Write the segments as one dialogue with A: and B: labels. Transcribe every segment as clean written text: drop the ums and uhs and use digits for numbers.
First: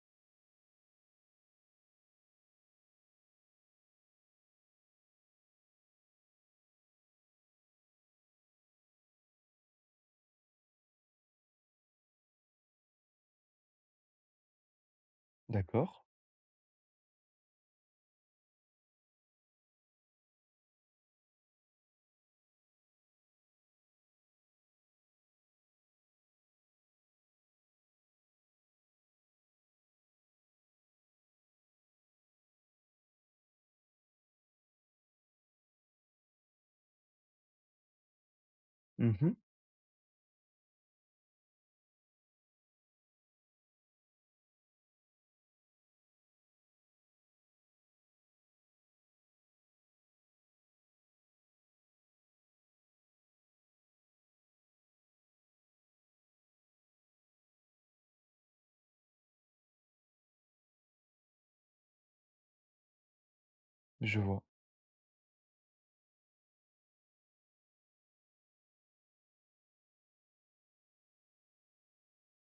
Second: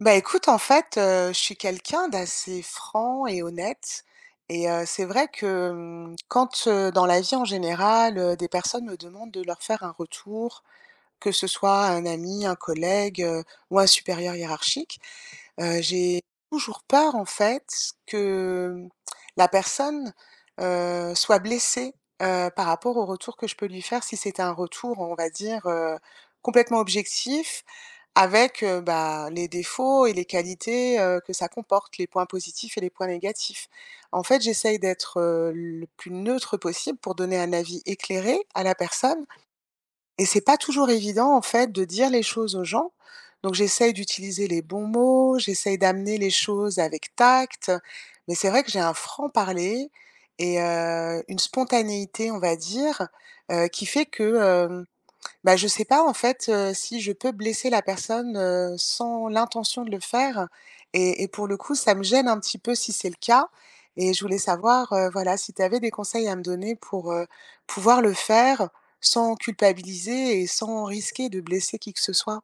A: Écoute, je suis quelqu'un d'assez franc et honnête c'est vrai que, mmh, quand, dans la vie en général, des personnes me demandent de leur faire un retour, que ce soit un ami, un collègue, ou un supérieur hiérarchique,
B: D'accord.
A: j'ai toujours peur, en fait, que la personne, soit blessée, par rapport au retour que je peux lui faire si c'était un retour, on va dire, complètement objectif avec, les défauts et les qualités, que ça comporte, les points positifs et les points négatifs. En fait, j'essaye d'être, le plus neutre possible pour donner un avis éclairé à la personne
B: Mmh.
A: et c'est pas toujours évident, en fait, de dire les choses aux gens. Donc j'essaye d'utiliser les bons mots, j'essaye d'amener les choses avec tact, mais c'est vrai que j'ai un franc-parler et une spontanéité, on va dire, qui fait que, je sais pas en fait, si je peux blesser la personne, sans l'intention de le faire et pour le coup, ça me gêne un petit peu si c'est le cas et
B: Je
A: je voulais
B: vois.
A: savoir, voilà, si tu avais des conseils à me donner pour, pouvoir le faire sans culpabiliser et sans risquer de blesser qui que ce soit?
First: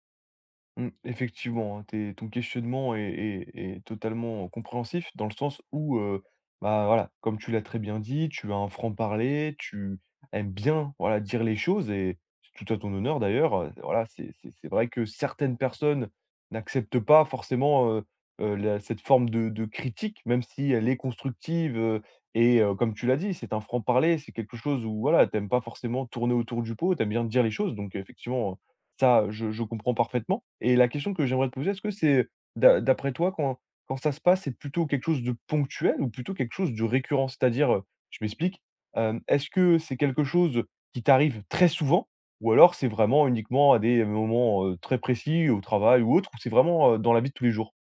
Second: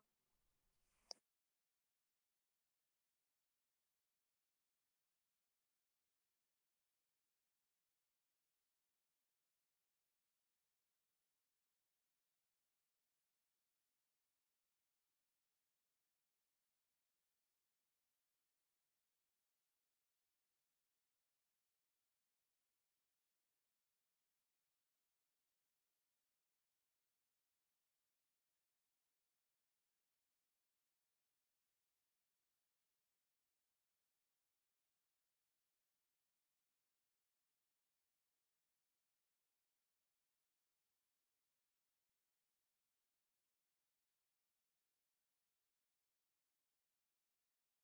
B: Mmh, effectivement, hein, tes ton questionnement est totalement compréhensif dans le sens où, bah, voilà, comme tu l'as très bien dit, tu as un franc-parler, tu aimes bien, voilà, dire les choses et c'est tout à ton honneur d'ailleurs, voilà, c'est vrai que certaines personnes n'acceptent pas forcément, la cette forme de critique, même si elle est constructive, et comme tu l'as dit, c'est un franc-parler, c'est quelque chose où, voilà, tu aimes pas forcément tourner autour du pot, tu aimes bien dire les choses donc effectivement, ça, je comprends parfaitement. Et la question que j'aimerais te poser, est-ce que c'est d'après toi, quand ça se passe, c'est plutôt quelque chose de ponctuel ou plutôt quelque chose de récurrent? C'est-à-dire, je m'explique, est-ce que c'est quelque chose qui t'arrive très souvent ou alors c'est vraiment uniquement à des moments, très précis, au travail ou autre, ou c'est vraiment, dans la vie de tous les jours?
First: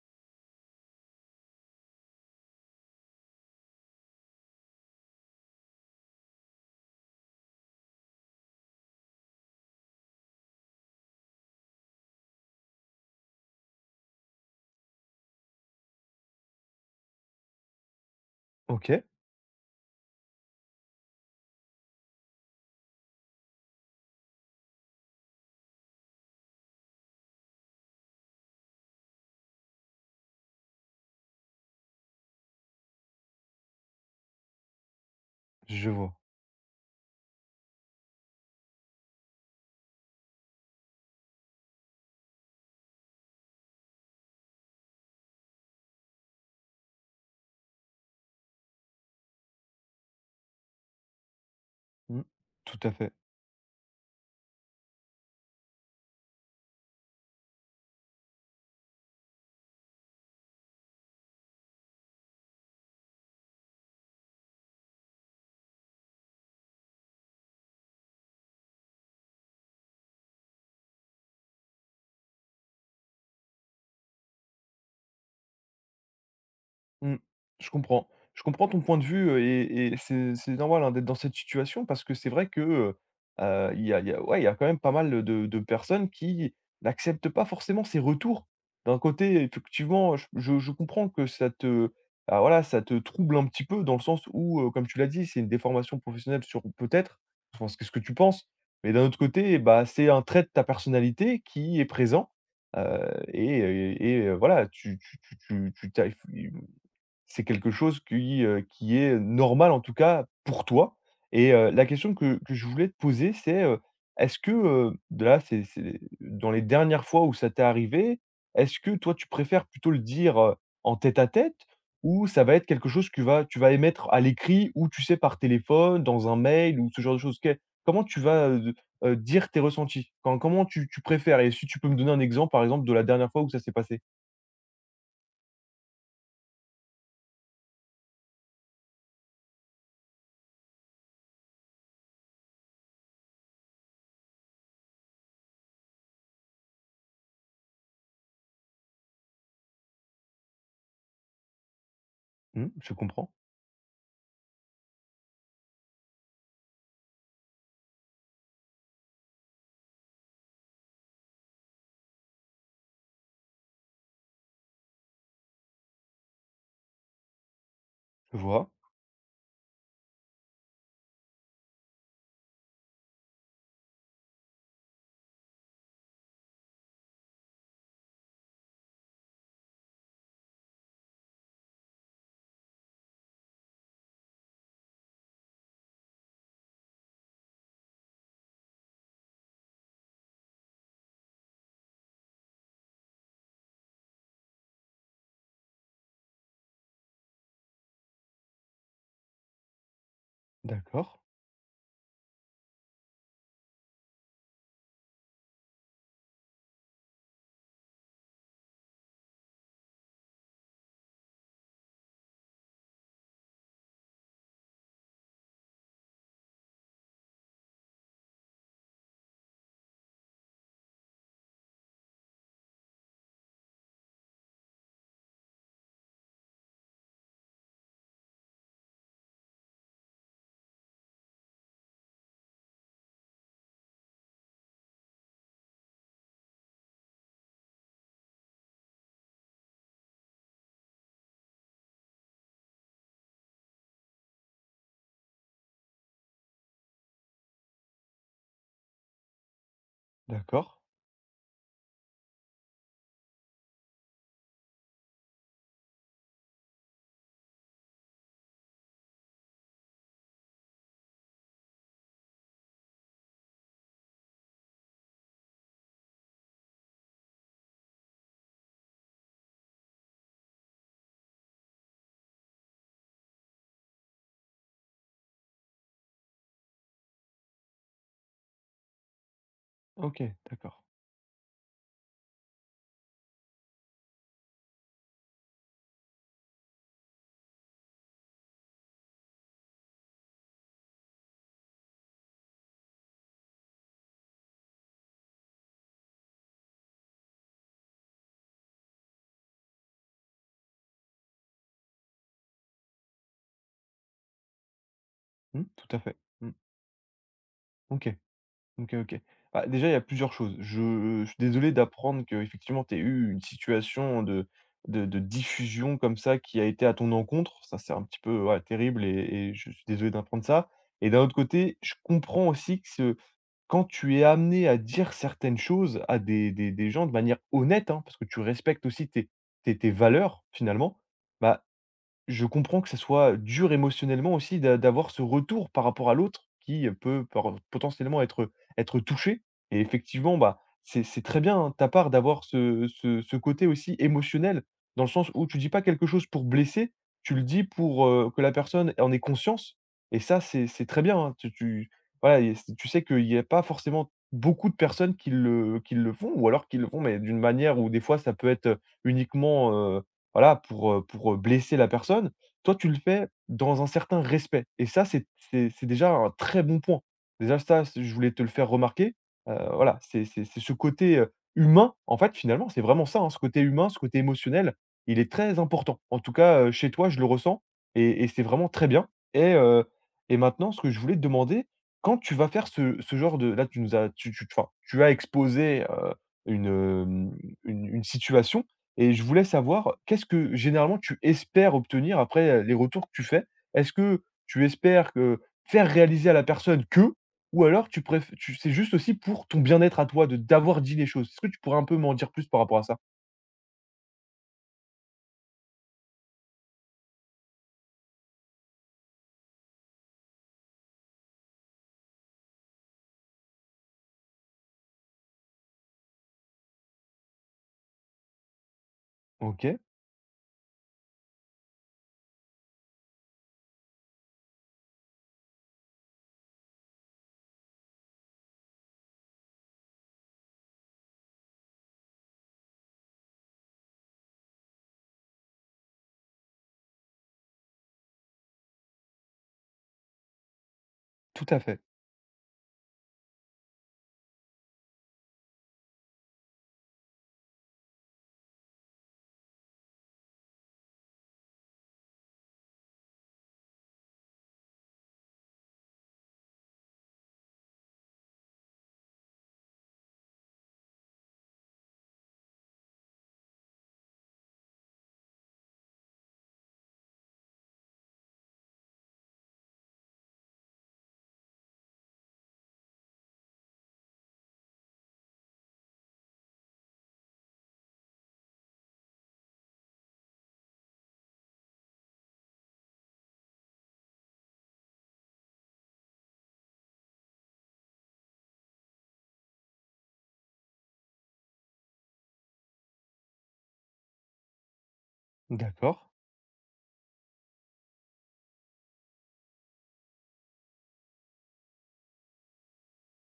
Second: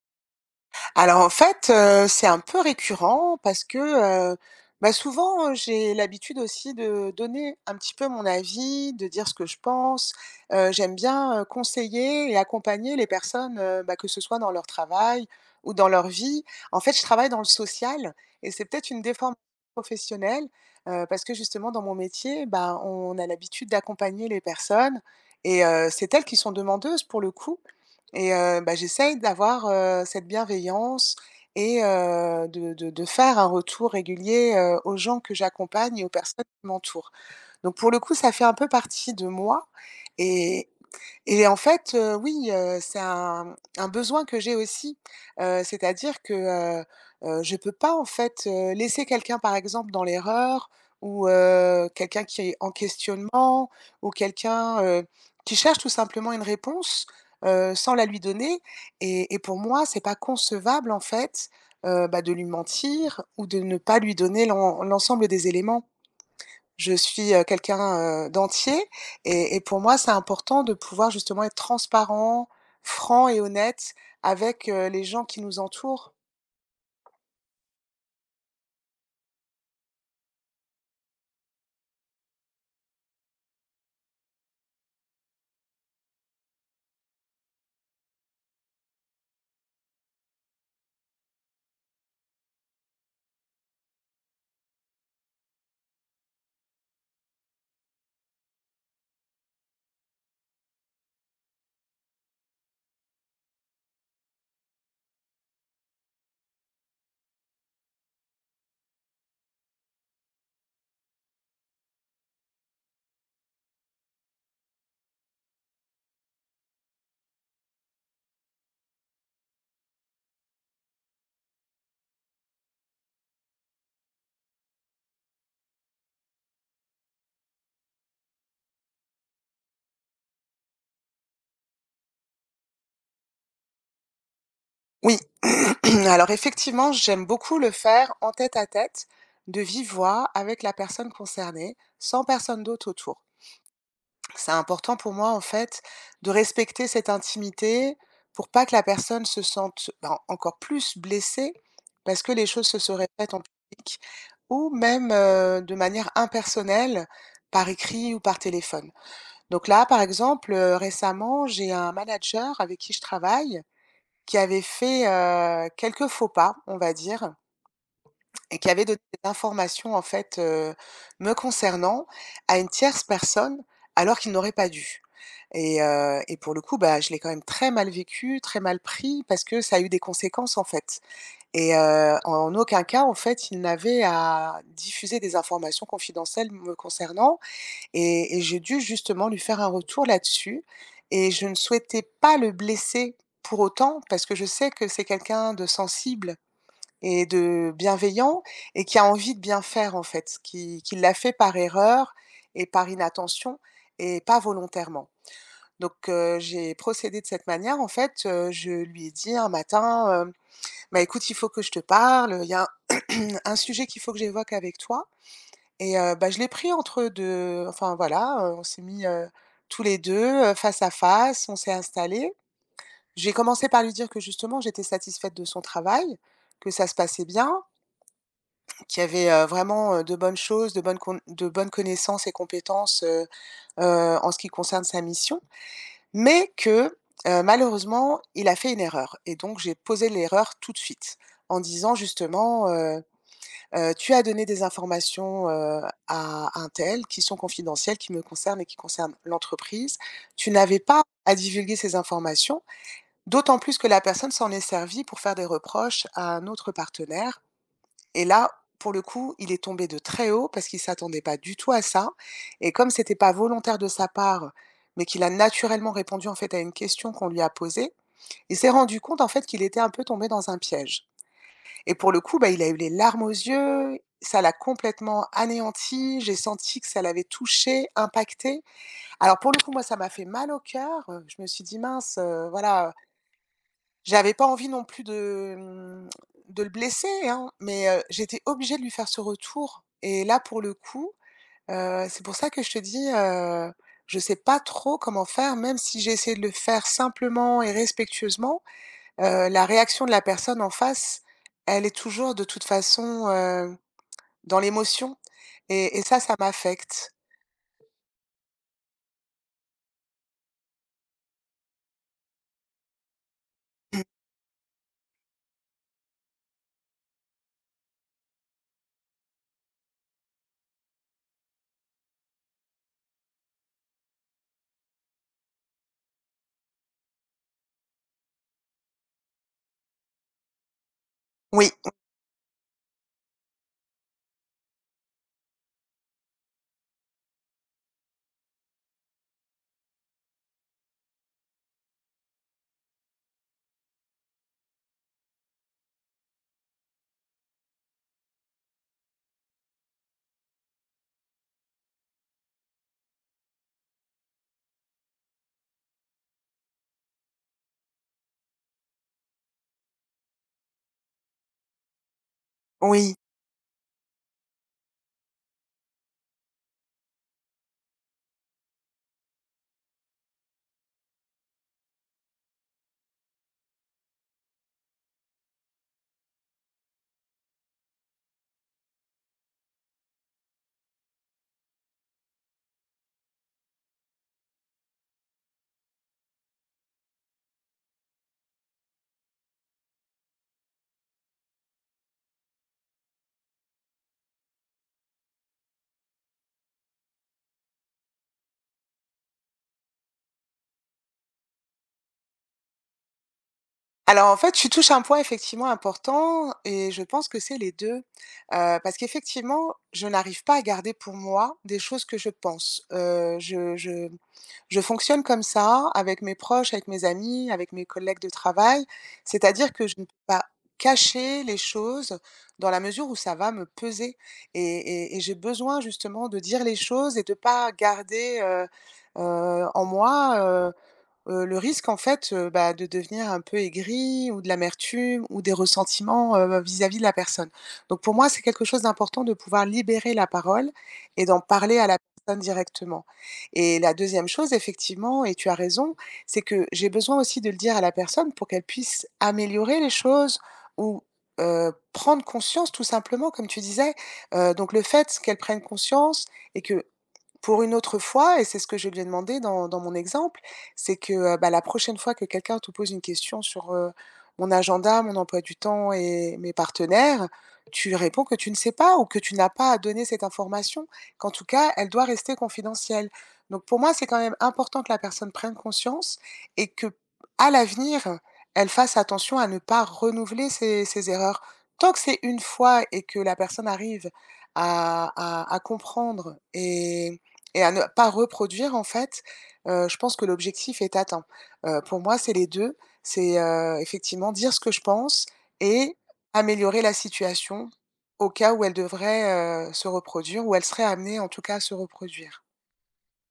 A: Alors en fait, c'est un peu récurrent parce que, heu, souvent, j'ai l'habitude aussi de donner un petit peu mon avis, de dire ce que je pense. J'aime bien, conseiller et accompagner les personnes, que ce soit dans leur travail ou dans leur vie. En fait, je travaille dans le social et c'est peut-être
B: OK,
A: une déformation professionnelle, parce que justement dans mon métier, bah, on a l'habitude d'accompagner les personnes et c'est elles qui sont demandeuses pour le coup. Et j'essaye d'avoir, cette bienveillance et de faire un retour régulier, aux gens que
B: je
A: j'accompagne et aux
B: vois.
A: personnes qui m'entourent. Donc pour le coup, ça fait un peu partie de moi et et en fait, oui, c'est un besoin que j'ai aussi, c'est-à-dire que, heu je peux pas en fait, laisser quelqu'un par exemple dans l'erreur ou,
B: Mmh,
A: quelqu'un qui est en
B: tout à fait.
A: questionnement ou quelqu'un, qui cherche tout simplement une réponse, sans la lui donner et pour moi, c'est pas concevable en fait, de lui mentir ou de ne pas lui donner l'ensemble des éléments. Je suis quelqu'un d'entier et pour moi c'est important de pouvoir justement être transparent, franc et honnête avec les gens qui nous entourent.
B: Mmh. Je comprends. Je comprends ton point de vue, et c'est normal, hein, d'être dans cette situation parce que c'est vrai que, il y a ouais, il y a quand même pas mal, de personnes qui n'acceptent pas forcément ces retours. D'un côté, effectivement, je comprends que ça te bah, voilà, ça te trouble un petit peu dans le sens où, comme tu l'as dit, c'est une déformation professionnelle sur peut-être, je pense que ce que tu penses, mais d'un autre côté, bah, c'est un trait de ta personnalité qui est présent, et voilà, tu c'est quelque chose qui est normal, en tout cas, pour toi. Et la question que je voulais te poser, c'est, est-ce que, de là, c'est dans les dernières fois où ça t'est arrivé, est-ce que toi, tu préfères plutôt le dire, en tête-à-tête ou ça va être quelque chose que va tu vas émettre à l'écrit ou tu sais, par téléphone, dans un mail ou ce genre de choses? Quel comment tu vas, de dire tes ressentis? Quand comment tu préfères et si tu peux me donner un exemple, par exemple, de la dernière fois où ça s'est passé?
A: Oui, alors effectivement, j'aime beaucoup le faire en tête-à-tête, de vive voix avec la personne concernée, sans personne d'autre autour. C'est important pour moi, en fait, de respecter cette intimité pour pas que la personne se sente, ben, encore plus blessée parce que les choses
B: Mmh,
A: se
B: je
A: se
B: comprends,
A: répètent en public ou même, de manière impersonnelle, par écrit ou par téléphone. Donc là, par exemple, récemment, j'ai un manager avec qui je travaille qui avait fait, quelques faux pas, on va dire,
B: je
A: et
B: vois,
A: qui avait donné des informations en fait, me concernant à une tierce personne, alors qu'il n'aurait pas dû, et pour le coup, bah, je l'ai quand même très mal vécu, très mal pris parce que ça a eu des conséquences, en fait, et en aucun cas, en fait, il n'avait à diffuser des informations confidentielles me concernant et j'ai dû justement lui faire un retour là-dessus et je ne souhaitais pas le blesser pour autant, parce que je sais que c'est quelqu'un de sensible et de bienveillant et qui a envie de bien faire en fait, qui l'a
B: d'accord.
A: fait par erreur et par inattention et pas volontairement. Donc j'ai procédé de cette manière en fait, je lui ai dit un matin, «Bah écoute, il faut que je te parle, il y a un un sujet qu'il faut que j'évoque avec toi». Et je l'ai pris entre deux, enfin voilà, on s'est mis, tous les deux, face à face, on s'est installés. J'ai commencé par lui dire que justement j'étais satisfaite de son travail, que ça se passait bien, qu'il y avait, vraiment, de bonnes choses, de bonnes connaissances et compétences, en ce qui concerne sa mission, mais que, malheureusement, il a fait une erreur et donc j'ai posé l'erreur tout de suite en disant justement: Tu as donné des informations, à untel, qui sont confidentielles, qui me concernent et qui concernent l'entreprise. Tu
B: D'accord.
A: n'avais pas à divulguer ces informations, d'autant plus que la personne s'en est servie pour faire des reproches à un autre partenaire». Et là, pour le coup, il est tombé de très haut parce qu'il ne s'attendait pas du tout à ça, et comme c'était pas volontaire de sa part, mais qu'il a naturellement répondu, en fait, à une question qu'on lui a posée, il s'est rendu compte, en fait, qu'il était un peu tombé dans un piège. Et pour le coup, bah, il a eu les larmes aux yeux, ça l'a complètement anéanti, j'ai senti que ça l'avait touché, impacté. Alors pour le coup, moi, ça m'a
B: OK,
A: fait mal au
B: d'accord.
A: cœur, je me suis dit: «Mince, voilà, j'avais pas envie non plus de, de le blesser, hein, mais j'étais obligée de lui faire ce retour». Et là, pour le coup, c'est pour ça que je te dis, je sais pas trop comment faire. Même si j'ai essayé de le faire simplement et respectueusement, la réaction de la personne en face, elle est toujours de toute façon, dans l'émotion,
B: Mmh, tout
A: et
B: à
A: et
B: fait.
A: ça, ça
B: Mmh.
A: m'affecte.
B: OK, OK, OK. Bah, déjà, il y a plusieurs choses. Je suis désolé d'apprendre qu'effectivement tu aies eu une situation de de diffusion comme ça qui a été à ton encontre. Ça, c'est un petit peu, ouais, terrible et je suis désolé d'apprendre ça, et d'un autre côté, je comprends aussi que ce quand tu es amené à dire certaines choses à des gens de manière honnête, hein, parce que tu respectes aussi tes valeurs, finalement, bah,
A: Oui,
B: je comprends que ça soit dur émotionnellement aussi d'avoir ce retour par rapport à l'autre qui, peut par potentiellement être être touché. Et effectivement, bah, c'est très bien hein, de ta part d'avoir ce côté aussi émotionnel, dans le sens où tu dis pas quelque chose pour blesser, tu le dis pour, que la personne en ait conscience et ça, c'est très bien, hein. Tu tu voilà et c tu sais qu'il n'y a pas forcément beaucoup de personnes qui le font ou alors qui le font, mais d'une manière où des fois ça peut être, uniquement, voilà, pour, blesser la personne. Toi, tu le
A: oui.
B: fais dans un certain respect et ça, c'est c'est déjà un très bon point. Déjà ça, c je voulais te le faire remarquer, voilà, c'est c'est ce côté, humain, en fait, finalement, c'est vraiment ça, hein, ce côté humain, ce côté émotionnel, il est très important. En tout cas, chez toi, je le ressens et c'est vraiment très bien. Et et maintenant, ce que je voulais te demander, quand tu vas faire ce genre de là, tu nous as tu enfin, tu as exposé, une, une situation. Et je voulais savoir, qu'est-ce que généralement tu espères obtenir après, les retours que tu fais? Est-ce que tu espères que faire réaliser à la personne que ou alors tu préfères, tu c'est juste aussi pour ton bien-être à toi de d'avoir dit les choses? Est-ce que tu pourrais un peu m'en dire plus par rapport à ça?
A: Alors en fait, tu touches un point effectivement important et je pense que c'est les deux, parce qu'effectivement, je n'arrive pas à garder pour moi des choses que je pense. Je je fonctionne comme ça avec mes proches, avec mes amis, avec mes collègues de travail. C'est-à-dire
B: OK,
A: que je ne peux pas cacher les choses dans la mesure où ça va me peser et j'ai besoin justement de dire les choses et de pas garder, en moi, le risque en fait, de devenir un peu aigri ou de l'amertume ou des ressentiments, vis-à-vis de la personne. Donc pour moi, c'est quelque chose d'important de pouvoir libérer la parole et d'en
B: tout à
A: parler
B: fait.
A: à la personne directement. Et la deuxième chose effectivement, et tu as raison, c'est que j'ai besoin aussi de le dire à la personne pour qu'elle puisse améliorer les choses ou, prendre conscience tout simplement comme tu disais. Donc le fait qu'elle prenne conscience et que, pour une autre fois, et c'est ce que je lui ai demandé dans mon exemple, c'est que, la prochaine fois que quelqu'un te pose une question sur, mon agenda, mon emploi du temps et mes partenaires, tu réponds que tu ne sais pas ou que tu n'as pas à donner cette information, qu'en tout cas, elle doit rester confidentielle. Donc pour moi, c'est quand même important que la personne prenne conscience et que, à l'avenir, elle fasse attention à ne pas renouveler ses erreurs. Tant que c'est une fois et que la personne arrive à comprendre et à ne pas reproduire en fait, je pense que l'objectif est atteint. Pour moi, c'est les 2, c'est, effectivement dire ce que je pense
B: D'accord.
A: et améliorer la situation au cas où elle devrait, se reproduire, où elle serait amenée en tout cas à se reproduire.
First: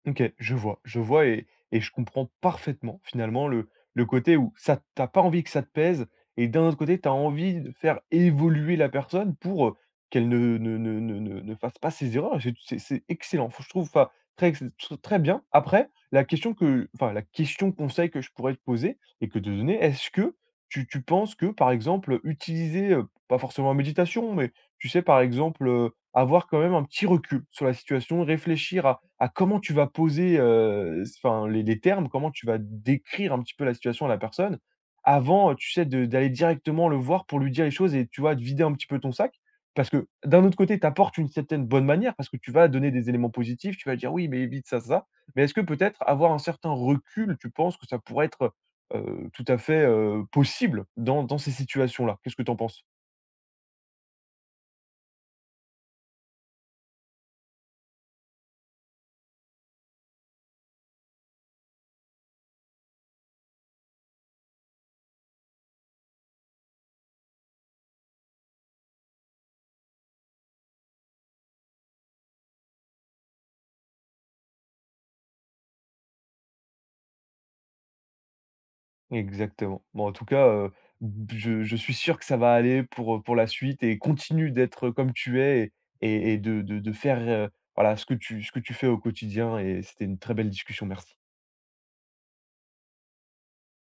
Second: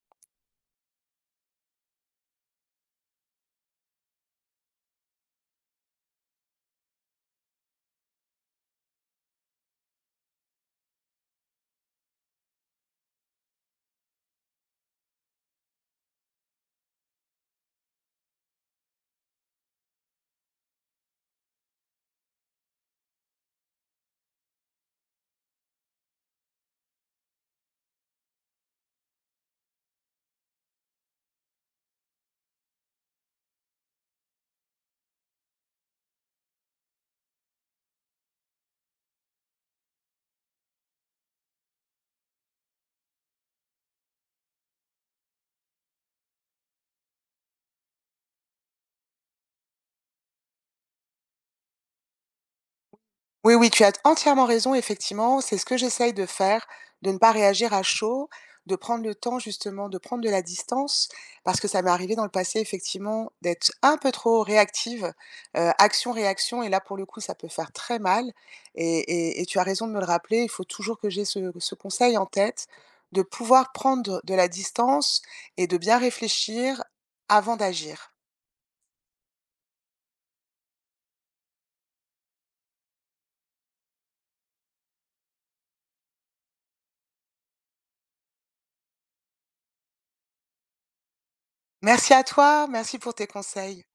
B: OK, je vois et je comprends parfaitement finalement le côté où ça t'as pas envie que ça te pèse et d'un autre côté, tu as envie de faire évoluer la personne pour, qu'elle ne fasse pas ses erreurs. C'est c'est excellent. Faut je trouve enfin très ex tr très bien. Après, la question que enfin la question conseil que je pourrais te poser et que te donner, est-ce que tu penses que, par exemple, utiliser, pas forcément la méditation, mais tu sais, par exemple, avoir quand même un petit recul sur la situation, réfléchir à comment tu vas poser, enfin les termes, comment tu vas décrire un petit peu la situation à la personne avant, tu sais, de d'aller directement le voir pour lui dire les choses et tu vois, de vider un petit peu ton sac. Parce que d'un autre côté, tu apportes une certaine bonne manière parce que tu vas donner des éléments positifs, tu vas dire: «Oui, mais évite ça, ça, ça». Mais est-ce que peut-être avoir un certain recul, tu penses que ça pourrait être, tout à fait, possible dans dans ces situations-là? Qu'est-ce que tu en penses?
A: Oui, oui, tu as entièrement raison, effectivement. C'est ce que j'essaye de faire, de ne pas réagir à chaud, de prendre le temps justement, de prendre de la distance, parce que ça m'est arrivé dans le passé, effectivement, d'être un peu trop réactive, action, réaction, et là, pour le coup, ça peut faire très mal. Et, et tu as raison de me le rappeler, il faut toujours que j'ai ce, ce conseil en tête, de pouvoir prendre de la distance et de bien réfléchir avant d'agir.
B: Exactement. Bon, en tout cas, b je suis sûr que ça va aller pour la suite et continue d'être comme tu es et de faire, voilà, ce que tu fais au quotidien et c'était une très belle discussion. Merci.
A: Merci à toi, merci pour tes conseils.